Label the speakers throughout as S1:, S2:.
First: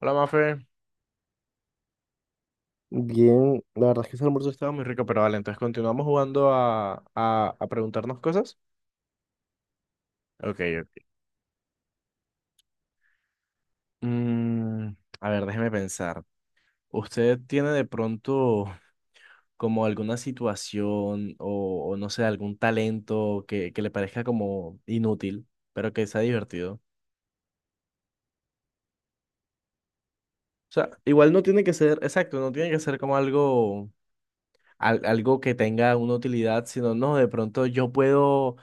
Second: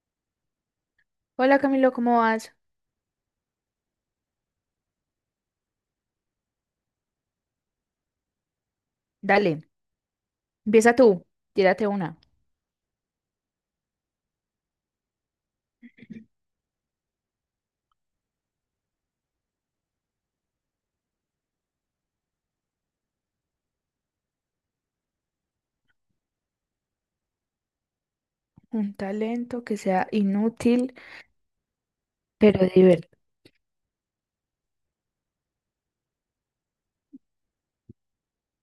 S1: Hola, Mafe.
S2: Hola Camilo, ¿cómo vas?
S1: Bien, la verdad es que ese almuerzo estaba muy rico, pero vale, entonces continuamos jugando a preguntarnos cosas.
S2: Dale,
S1: Ok,
S2: empieza
S1: ok.
S2: tú, tírate una.
S1: Mm, a ver, déjeme pensar. ¿Usted tiene de pronto como alguna situación o no sé, algún talento que le parezca como inútil, pero que sea divertido?
S2: Un talento que sea
S1: O sea,
S2: inútil,
S1: igual no tiene que ser, exacto, no
S2: pero
S1: tiene que ser como algo, algo que tenga una utilidad, sino no, de pronto yo puedo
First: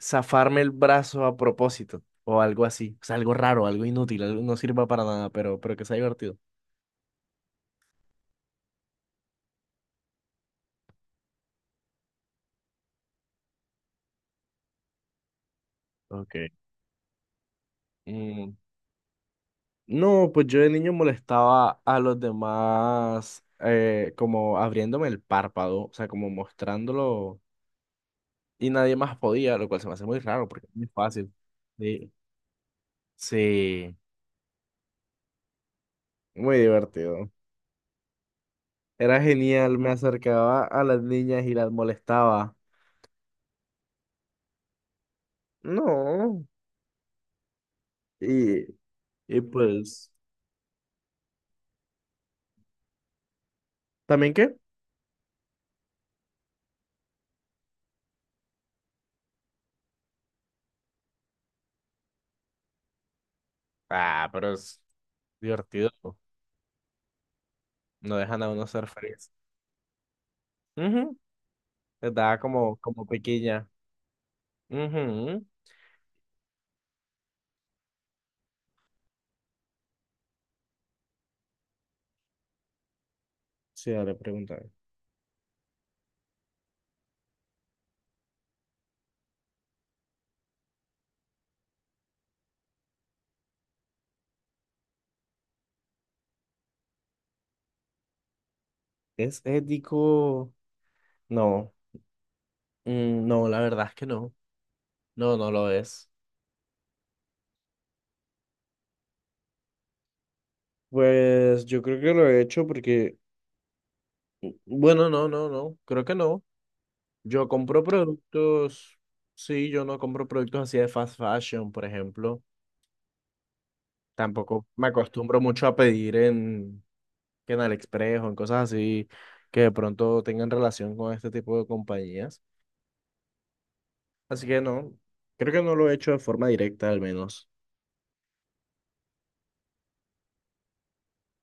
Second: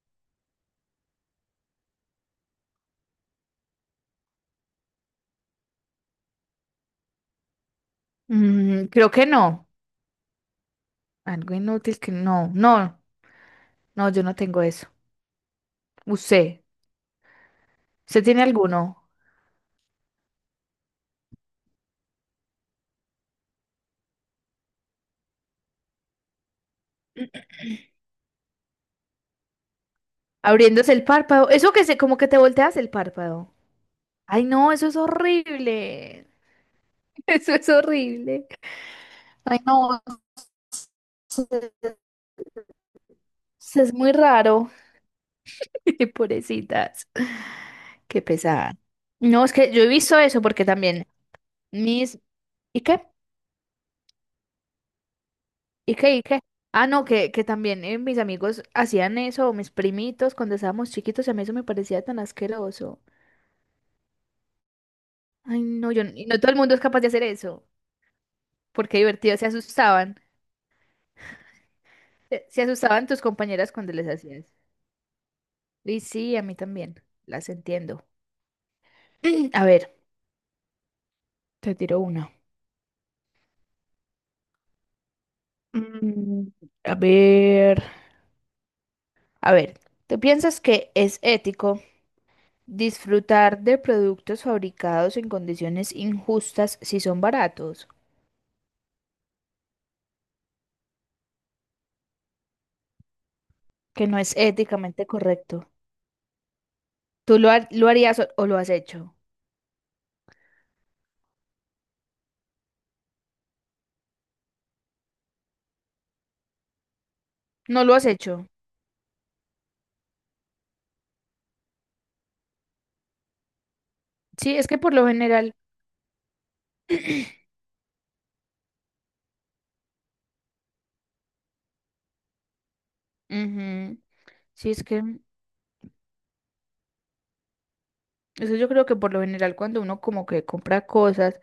S1: zafarme el brazo a propósito o algo así. O sea, algo raro, algo inútil, algo no sirva para nada, pero que sea divertido.
S2: divertido. Creo que no. Algo inútil que no. No, no, yo no tengo eso.
S1: Ok.
S2: ¿Usted? ¿Usted tiene
S1: Mm,
S2: alguno?
S1: No, pues yo de niño molestaba a los demás como abriéndome el párpado, o sea, como mostrándolo y nadie más podía, lo cual se me hace muy raro porque es muy
S2: Abriéndose el
S1: fácil.
S2: párpado. Eso
S1: Sí,
S2: como que te volteas el párpado.
S1: sí,
S2: Ay, no, eso es horrible.
S1: muy divertido.
S2: Eso es horrible.
S1: Era
S2: Ay,
S1: genial, me
S2: no,
S1: acercaba a las niñas y las
S2: eso
S1: molestaba.
S2: eso es muy raro.
S1: No,
S2: Pobrecitas. Qué
S1: y,
S2: pesada.
S1: y
S2: No, es que yo he
S1: pues,
S2: visto eso porque también mis... ¿Y qué?
S1: ¿también qué?
S2: ¿Y qué? ¿Y qué? Ah, no, que también mis amigos hacían eso, mis primitos, cuando estábamos chiquitos, y a mí eso me parecía tan asqueroso.
S1: Ah, pero es
S2: Ay,
S1: divertido.
S2: no, yo, y no todo el mundo es capaz de hacer eso,
S1: No dejan a uno ser
S2: porque
S1: feliz.
S2: divertido, se asustaban,
S1: Ujú, les da
S2: se
S1: como, como
S2: asustaban tus
S1: pequeña.
S2: compañeras cuando les hacías.
S1: Ujú.
S2: Y sí, a mí también, las entiendo. A ver, te tiro una.
S1: Sí, le pregunta.
S2: Mm, a ver, a ver, ¿tú piensas que es ético disfrutar de productos fabricados en condiciones injustas si son baratos?
S1: ¿Es ético? No. No, la verdad es que
S2: Que no
S1: no.
S2: es éticamente
S1: No, no
S2: correcto.
S1: lo es.
S2: ¿ Lo harías o lo has hecho?
S1: Pues yo creo que lo he hecho porque, bueno, no, no, no, creo que no. Yo compro
S2: No lo has hecho.
S1: productos, sí, yo no compro productos así de fast fashion, por ejemplo.
S2: Sí,
S1: Tampoco
S2: es que
S1: me
S2: por lo
S1: acostumbro
S2: general,
S1: mucho a pedir en, que en AliExpress o en cosas así que de pronto tengan relación con este tipo de compañías.
S2: ujú.
S1: Así que
S2: Sí, es
S1: no,
S2: que
S1: creo que no lo he hecho de forma directa al menos.
S2: eso yo creo que por lo general cuando uno como que compra cosas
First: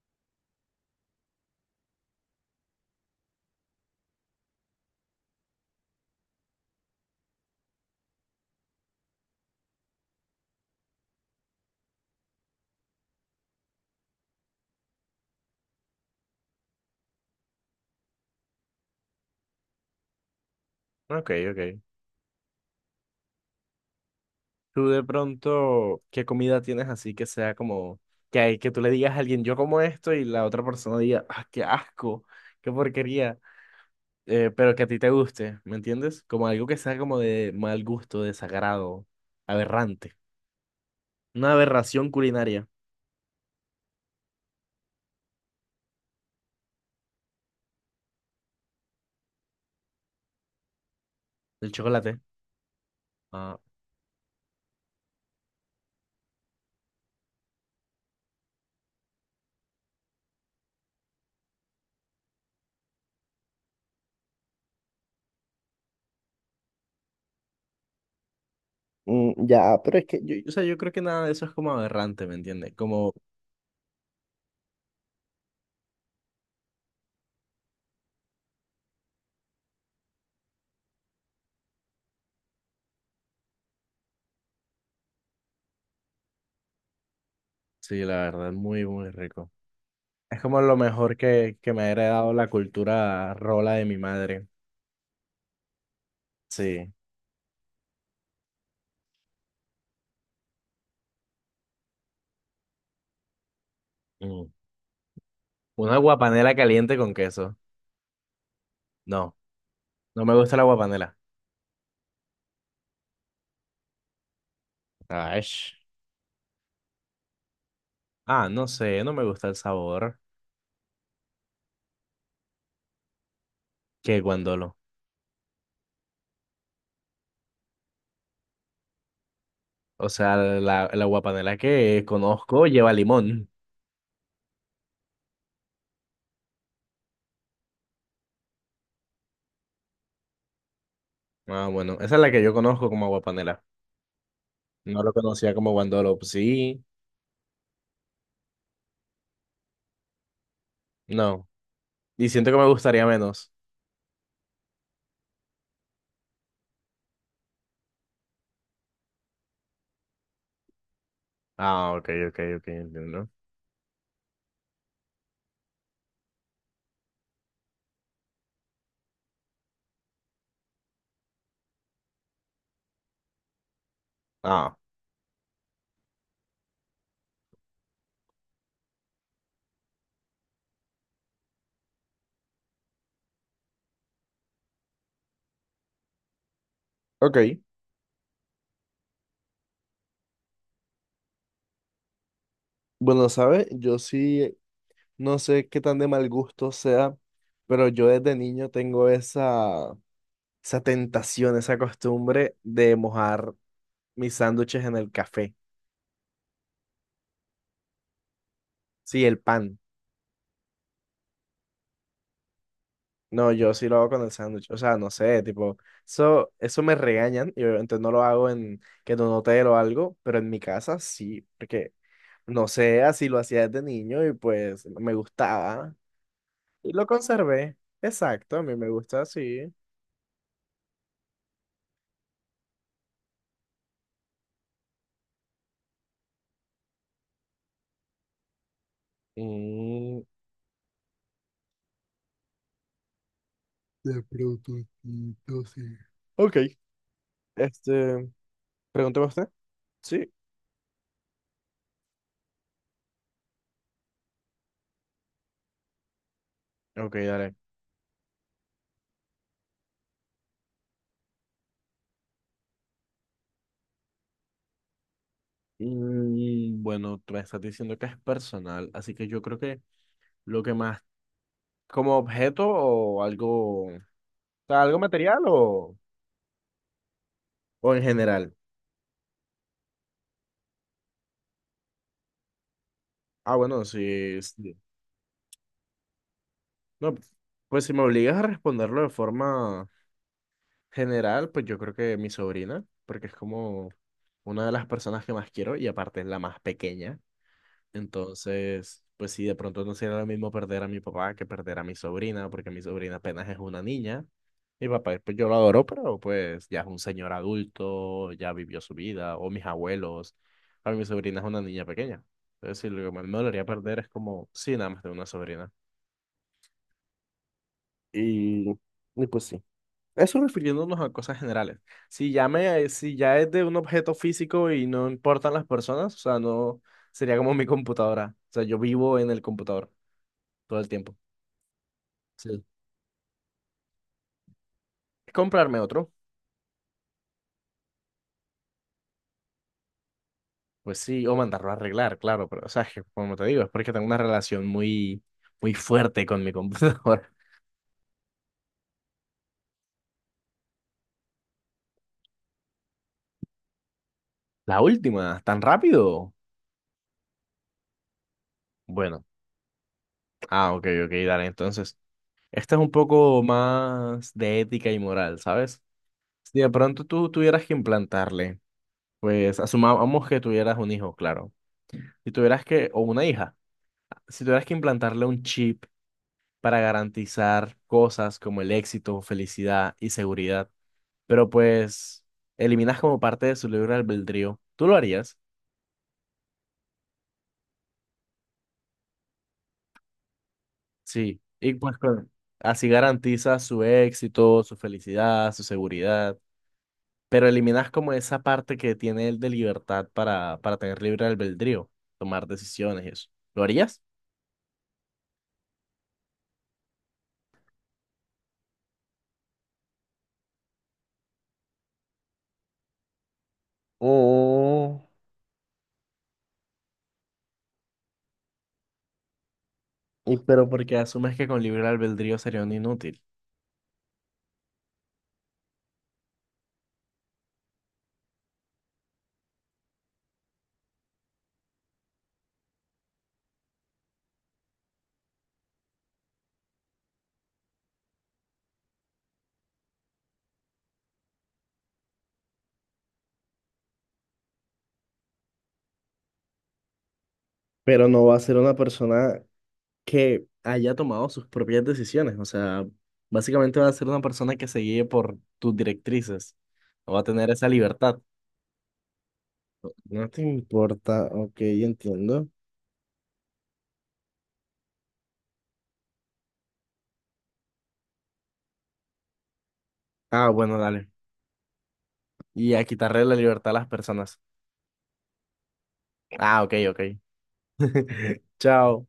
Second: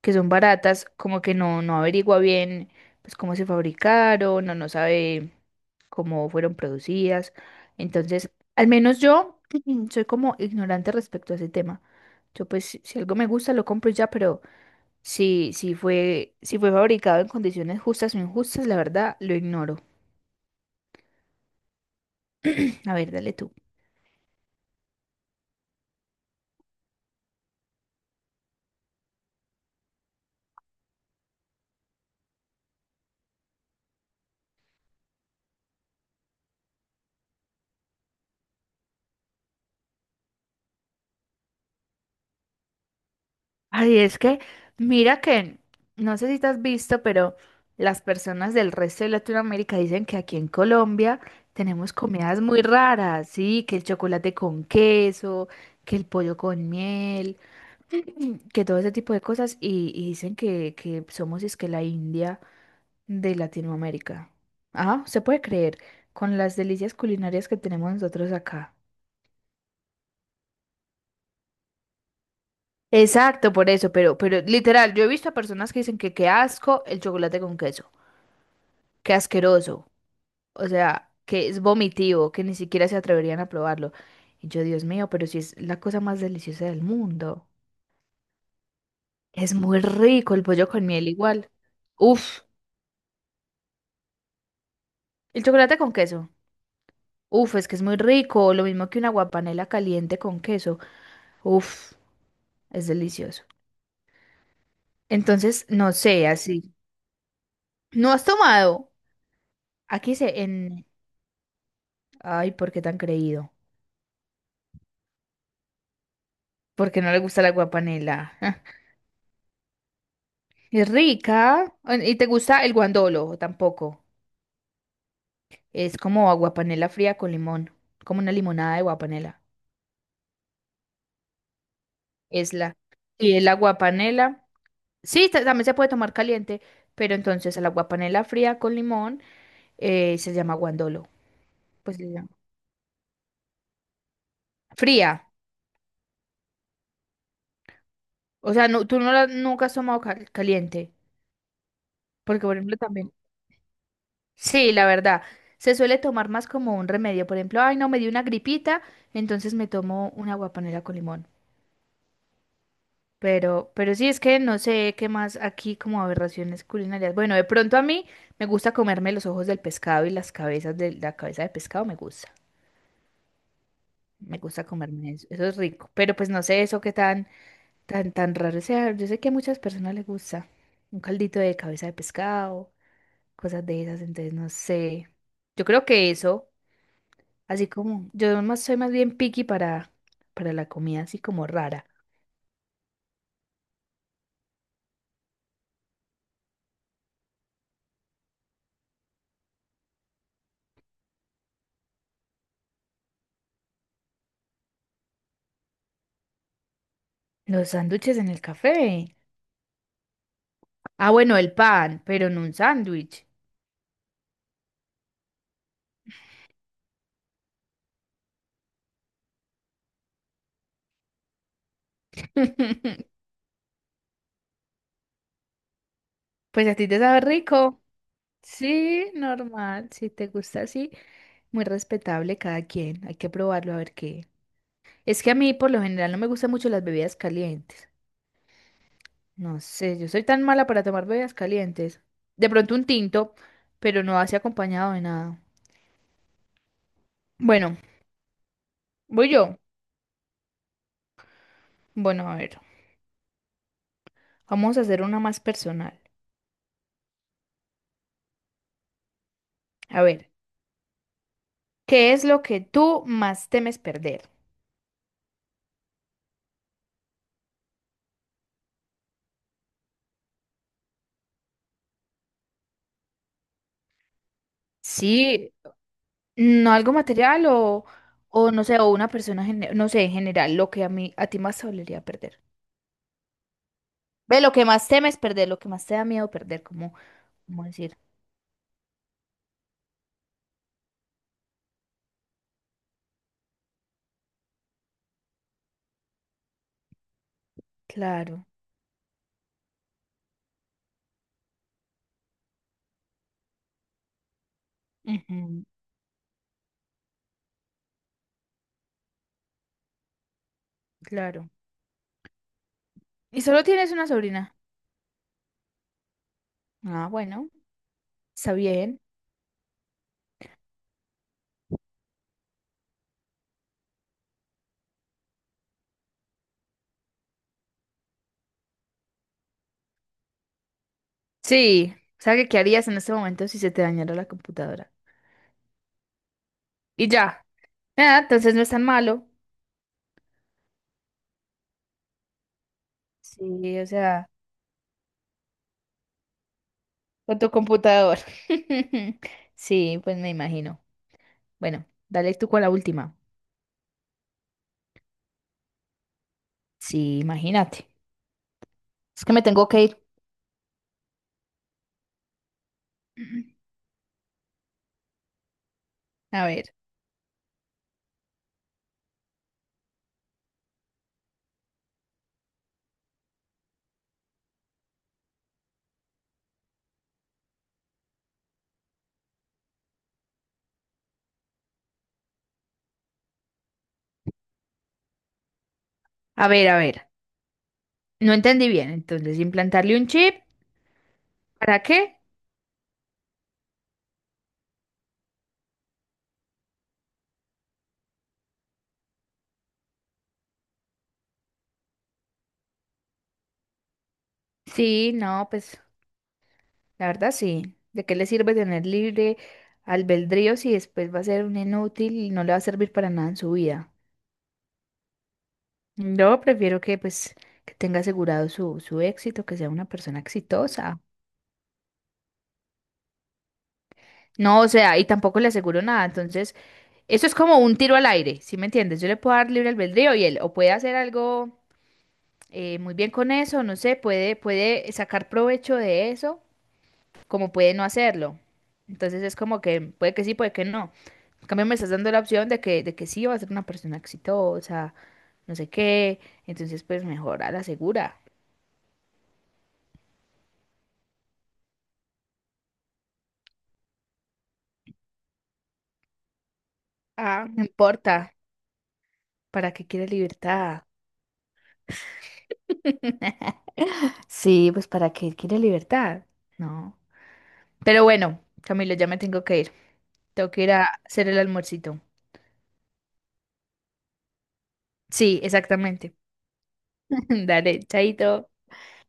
S2: que son baratas, como que no averigua bien pues cómo se fabricaron, no sabe cómo fueron producidas. Entonces, al menos yo soy como ignorante respecto a ese tema. Yo pues si algo me gusta lo compro y ya, pero si fue fabricado en condiciones justas o injustas, la verdad lo ignoro.
S1: Ok, ok.
S2: A ver, dale tú.
S1: Tú de pronto, ¿qué comida tienes así que sea como que hay que tú le digas a alguien yo como esto y la otra persona diga, ah, qué asco, qué porquería, pero que a ti te guste, ¿me entiendes? Como algo que sea como de mal gusto, desagrado, aberrante. Una aberración culinaria,
S2: Ay, es que, mira que, no sé si te has visto, pero las personas del resto de Latinoamérica dicen que aquí en Colombia
S1: el
S2: tenemos
S1: chocolate.
S2: comidas muy raras, sí, que el chocolate con queso, que el pollo con miel, que todo ese tipo de cosas, y dicen que somos es que la India. De Latinoamérica. Ah, se puede creer, con las delicias culinarias que tenemos nosotros acá.
S1: Ya, pero es que yo, o sea, yo creo que nada de eso es como aberrante, ¿me entiendes? Como,
S2: Exacto, por eso, pero literal, yo he visto a personas que dicen que qué asco el chocolate con queso, qué asqueroso, o sea, que es vomitivo, que ni siquiera se atreverían a probarlo. Y yo, Dios mío, pero si es la cosa más deliciosa del mundo.
S1: sí, la verdad, muy, muy rico.
S2: Es muy rico
S1: Es
S2: el
S1: como
S2: pollo
S1: lo
S2: con miel
S1: mejor
S2: igual.
S1: que me ha heredado
S2: Uf,
S1: la cultura rola de mi madre.
S2: el chocolate con queso.
S1: Sí.
S2: Uf, es que es muy rico, lo mismo que una guapanela caliente con queso. Uf, es delicioso.
S1: Mm.
S2: Entonces, no
S1: Una
S2: sé,
S1: guapanela
S2: así.
S1: caliente con queso.
S2: ¿No has tomado?
S1: No,
S2: Aquí
S1: no me
S2: se
S1: gusta la
S2: en...
S1: guapanela.
S2: Ay, ¿por qué tan creído?
S1: Ay.
S2: Porque no le gusta la aguapanela.
S1: Ah, no sé, no me gusta el sabor
S2: Es rica. Ah, ¿y te gusta el guandolo? Tampoco.
S1: que guandolo.
S2: Es como aguapanela fría con limón. Como una limonada de aguapanela.
S1: O sea, la guapanela que
S2: Es
S1: conozco
S2: la...
S1: lleva
S2: Y el
S1: limón.
S2: aguapanela... Sí, también se puede tomar caliente, pero entonces el aguapanela fría con limón se llama guandolo.
S1: Ah, bueno,
S2: Pues le
S1: esa es
S2: llama-
S1: la que yo conozco como guapanela. No
S2: fría.
S1: lo conocía como guandolo. Pues sí,
S2: O sea, no, tú no la, nunca has tomado caliente.
S1: no. Y
S2: Porque,
S1: siento
S2: por
S1: que me
S2: ejemplo,
S1: gustaría
S2: también...
S1: menos.
S2: Sí, la verdad. Se suele tomar más como un remedio. Por ejemplo, ay, no, me dio una gripita, entonces me tomo una guapanera con limón.
S1: Ah, ok, ok, ok, entiendo.
S2: Pero sí, es que no sé qué más aquí como aberraciones culinarias. Bueno, de pronto a mí me gusta comerme los ojos del pescado y las cabezas de la cabeza de pescado me gusta. Me gusta
S1: Ah,
S2: comerme eso. Eso es rico. Pero pues no sé eso qué tan raro sea. Yo sé que a muchas personas les gusta un caldito de cabeza de pescado, cosas de esas, entonces no sé. Yo creo que eso.
S1: ok.
S2: Así como yo más, soy más bien picky para la comida así como rara.
S1: Bueno, ¿sabes? Yo sí, no sé qué tan de mal gusto sea, pero yo desde niño tengo esa, esa tentación, esa costumbre de mojar mis sándwiches en el café.
S2: Los sándwiches en el café.
S1: Sí, el pan.
S2: Ah, bueno, el pan, pero en un sándwich.
S1: No, yo sí lo hago con el sándwich. O sea, no sé, tipo, eso me regañan y obviamente no lo hago en que en un hotel o algo, pero en mi casa sí, porque no sé, así lo hacía desde niño y pues me gustaba.
S2: Pues a ti
S1: Y
S2: te
S1: lo
S2: sabe
S1: conservé.
S2: rico.
S1: Exacto, a mí me
S2: Sí,
S1: gusta así.
S2: normal. Si te gusta así, muy respetable cada quien. Hay que probarlo a ver qué. Es que a mí por lo general no me gustan mucho las bebidas calientes. No sé, yo
S1: Mm,
S2: soy tan mala para tomar bebidas calientes. De pronto un tinto, pero no
S1: de
S2: así acompañado de nada.
S1: prototito, sí. Ok,
S2: Bueno,
S1: este, pregúnteme
S2: voy
S1: usted.
S2: yo.
S1: Sí.
S2: Bueno, a ver. Vamos a hacer una más personal.
S1: Ok, dale.
S2: A ver, ¿qué es lo que tú más temes perder?
S1: Bueno, tú me estás diciendo que es personal, así que yo creo que lo que más, como objeto o algo, o sea, algo material
S2: Sí, no algo material
S1: o en
S2: o
S1: general.
S2: no sé, o una persona, no sé, en general, lo que a ti más te dolería perder.
S1: Ah, bueno, sí,
S2: Ve, lo que
S1: sí.
S2: más temes perder, lo que más te da miedo perder, como,
S1: No,
S2: como
S1: pues si
S2: decir,
S1: me obligas a responderlo de forma general, pues yo creo que mi sobrina, porque es como una de las personas que más quiero y aparte es la más pequeña.
S2: claro,
S1: Entonces, pues sí, de pronto no sería lo mismo perder a mi papá que perder a mi sobrina, porque mi sobrina apenas es una niña. Mi papá, pues yo lo
S2: ujú,
S1: adoro, pero pues ya es un señor adulto, ya vivió su vida, o mis abuelos. A mi sobrina es
S2: claro.
S1: una niña pequeña. Entonces, sí, lo que más me
S2: ¿Y solo
S1: dolería
S2: tienes
S1: perder
S2: una
S1: es como,
S2: sobrina?
S1: sí, nada más de una sobrina.
S2: Ah, bueno, está
S1: Y,
S2: bien.
S1: y pues sí. Eso refiriéndonos a cosas generales. Si ya me, si ya es de un objeto físico y no importan las personas, o sea, no sería como mi computadora. O sea, yo vivo en el computador todo el tiempo.
S2: Sí, ¿sabes qué
S1: Sí.
S2: harías en este momento si se te dañara la computadora?
S1: Comprarme otro,
S2: Y ya. Ah, entonces no es tan malo.
S1: pues sí, o mandarlo a arreglar, claro, pero o sea, es que, como te digo, es
S2: Sí, o
S1: porque tengo una
S2: sea.
S1: relación muy, muy fuerte con mi computadora.
S2: Con tu computador. Sí, pues me imagino. Bueno, dale tú con la última.
S1: La última, tan rápido.
S2: Sí, imagínate.
S1: Bueno,
S2: Es que me tengo que ir.
S1: ah, ok, ok, dale, entonces. Esta es un poco más de ética y moral, ¿sabes?
S2: A
S1: Si
S2: ver,
S1: de pronto tú tuvieras que implantarle, pues asumamos que tuvieras un hijo, claro. Si tuvieras que, o una hija, si tuvieras que implantarle un chip para garantizar cosas como el éxito, felicidad y seguridad, pero pues eliminas como parte de su libre albedrío, ¿tú lo harías?
S2: a ver, a ver. No entendí bien. Entonces, implantarle un chip,
S1: Sí.
S2: ¿para qué?
S1: Así garantizas su éxito, su felicidad, su seguridad, pero eliminas como esa parte que tiene él de libertad para tener libre albedrío, tomar decisiones y eso. ¿Lo harías?
S2: Sí, no, pues la verdad sí. ¿De qué le sirve tener libre albedrío si después va a ser un inútil y no le va a servir para nada en su vida? Yo prefiero que pues que tenga asegurado su éxito, que sea una persona
S1: Y pero porque
S2: exitosa.
S1: asumes que con libre albedrío sería un inútil.
S2: No, o sea, y tampoco le aseguro nada, entonces eso es como un tiro al aire, ¿sí me entiendes? Yo le puedo dar libre albedrío y él o puede hacer algo muy bien con eso, no sé, puede sacar provecho de eso, como puede no hacerlo. Entonces es como que puede que sí, puede que no. En cambio me estás dando la opción de de que sí va a ser una persona exitosa, no sé qué. Entonces pues mejor a la
S1: Pero
S2: segura.
S1: no va a ser una persona que haya tomado sus propias decisiones. O sea, básicamente va a ser una persona que se guíe por tus directrices. No va a
S2: Ah,
S1: tener
S2: no
S1: esa libertad.
S2: importa, ¿para qué quiere
S1: No te
S2: libertad?
S1: importa, ok, entiendo.
S2: Sí, pues ¿para qué quiere libertad? No. Pero bueno, Camilo, ya me tengo que ir.
S1: Ah,
S2: Tengo que ir
S1: bueno,
S2: a
S1: dale.
S2: hacer el almuercito.
S1: Y a quitarle la libertad a las personas.
S2: Sí, exactamente.
S1: Ah, ok, ok.
S2: Dale, chaito.
S1: Chao.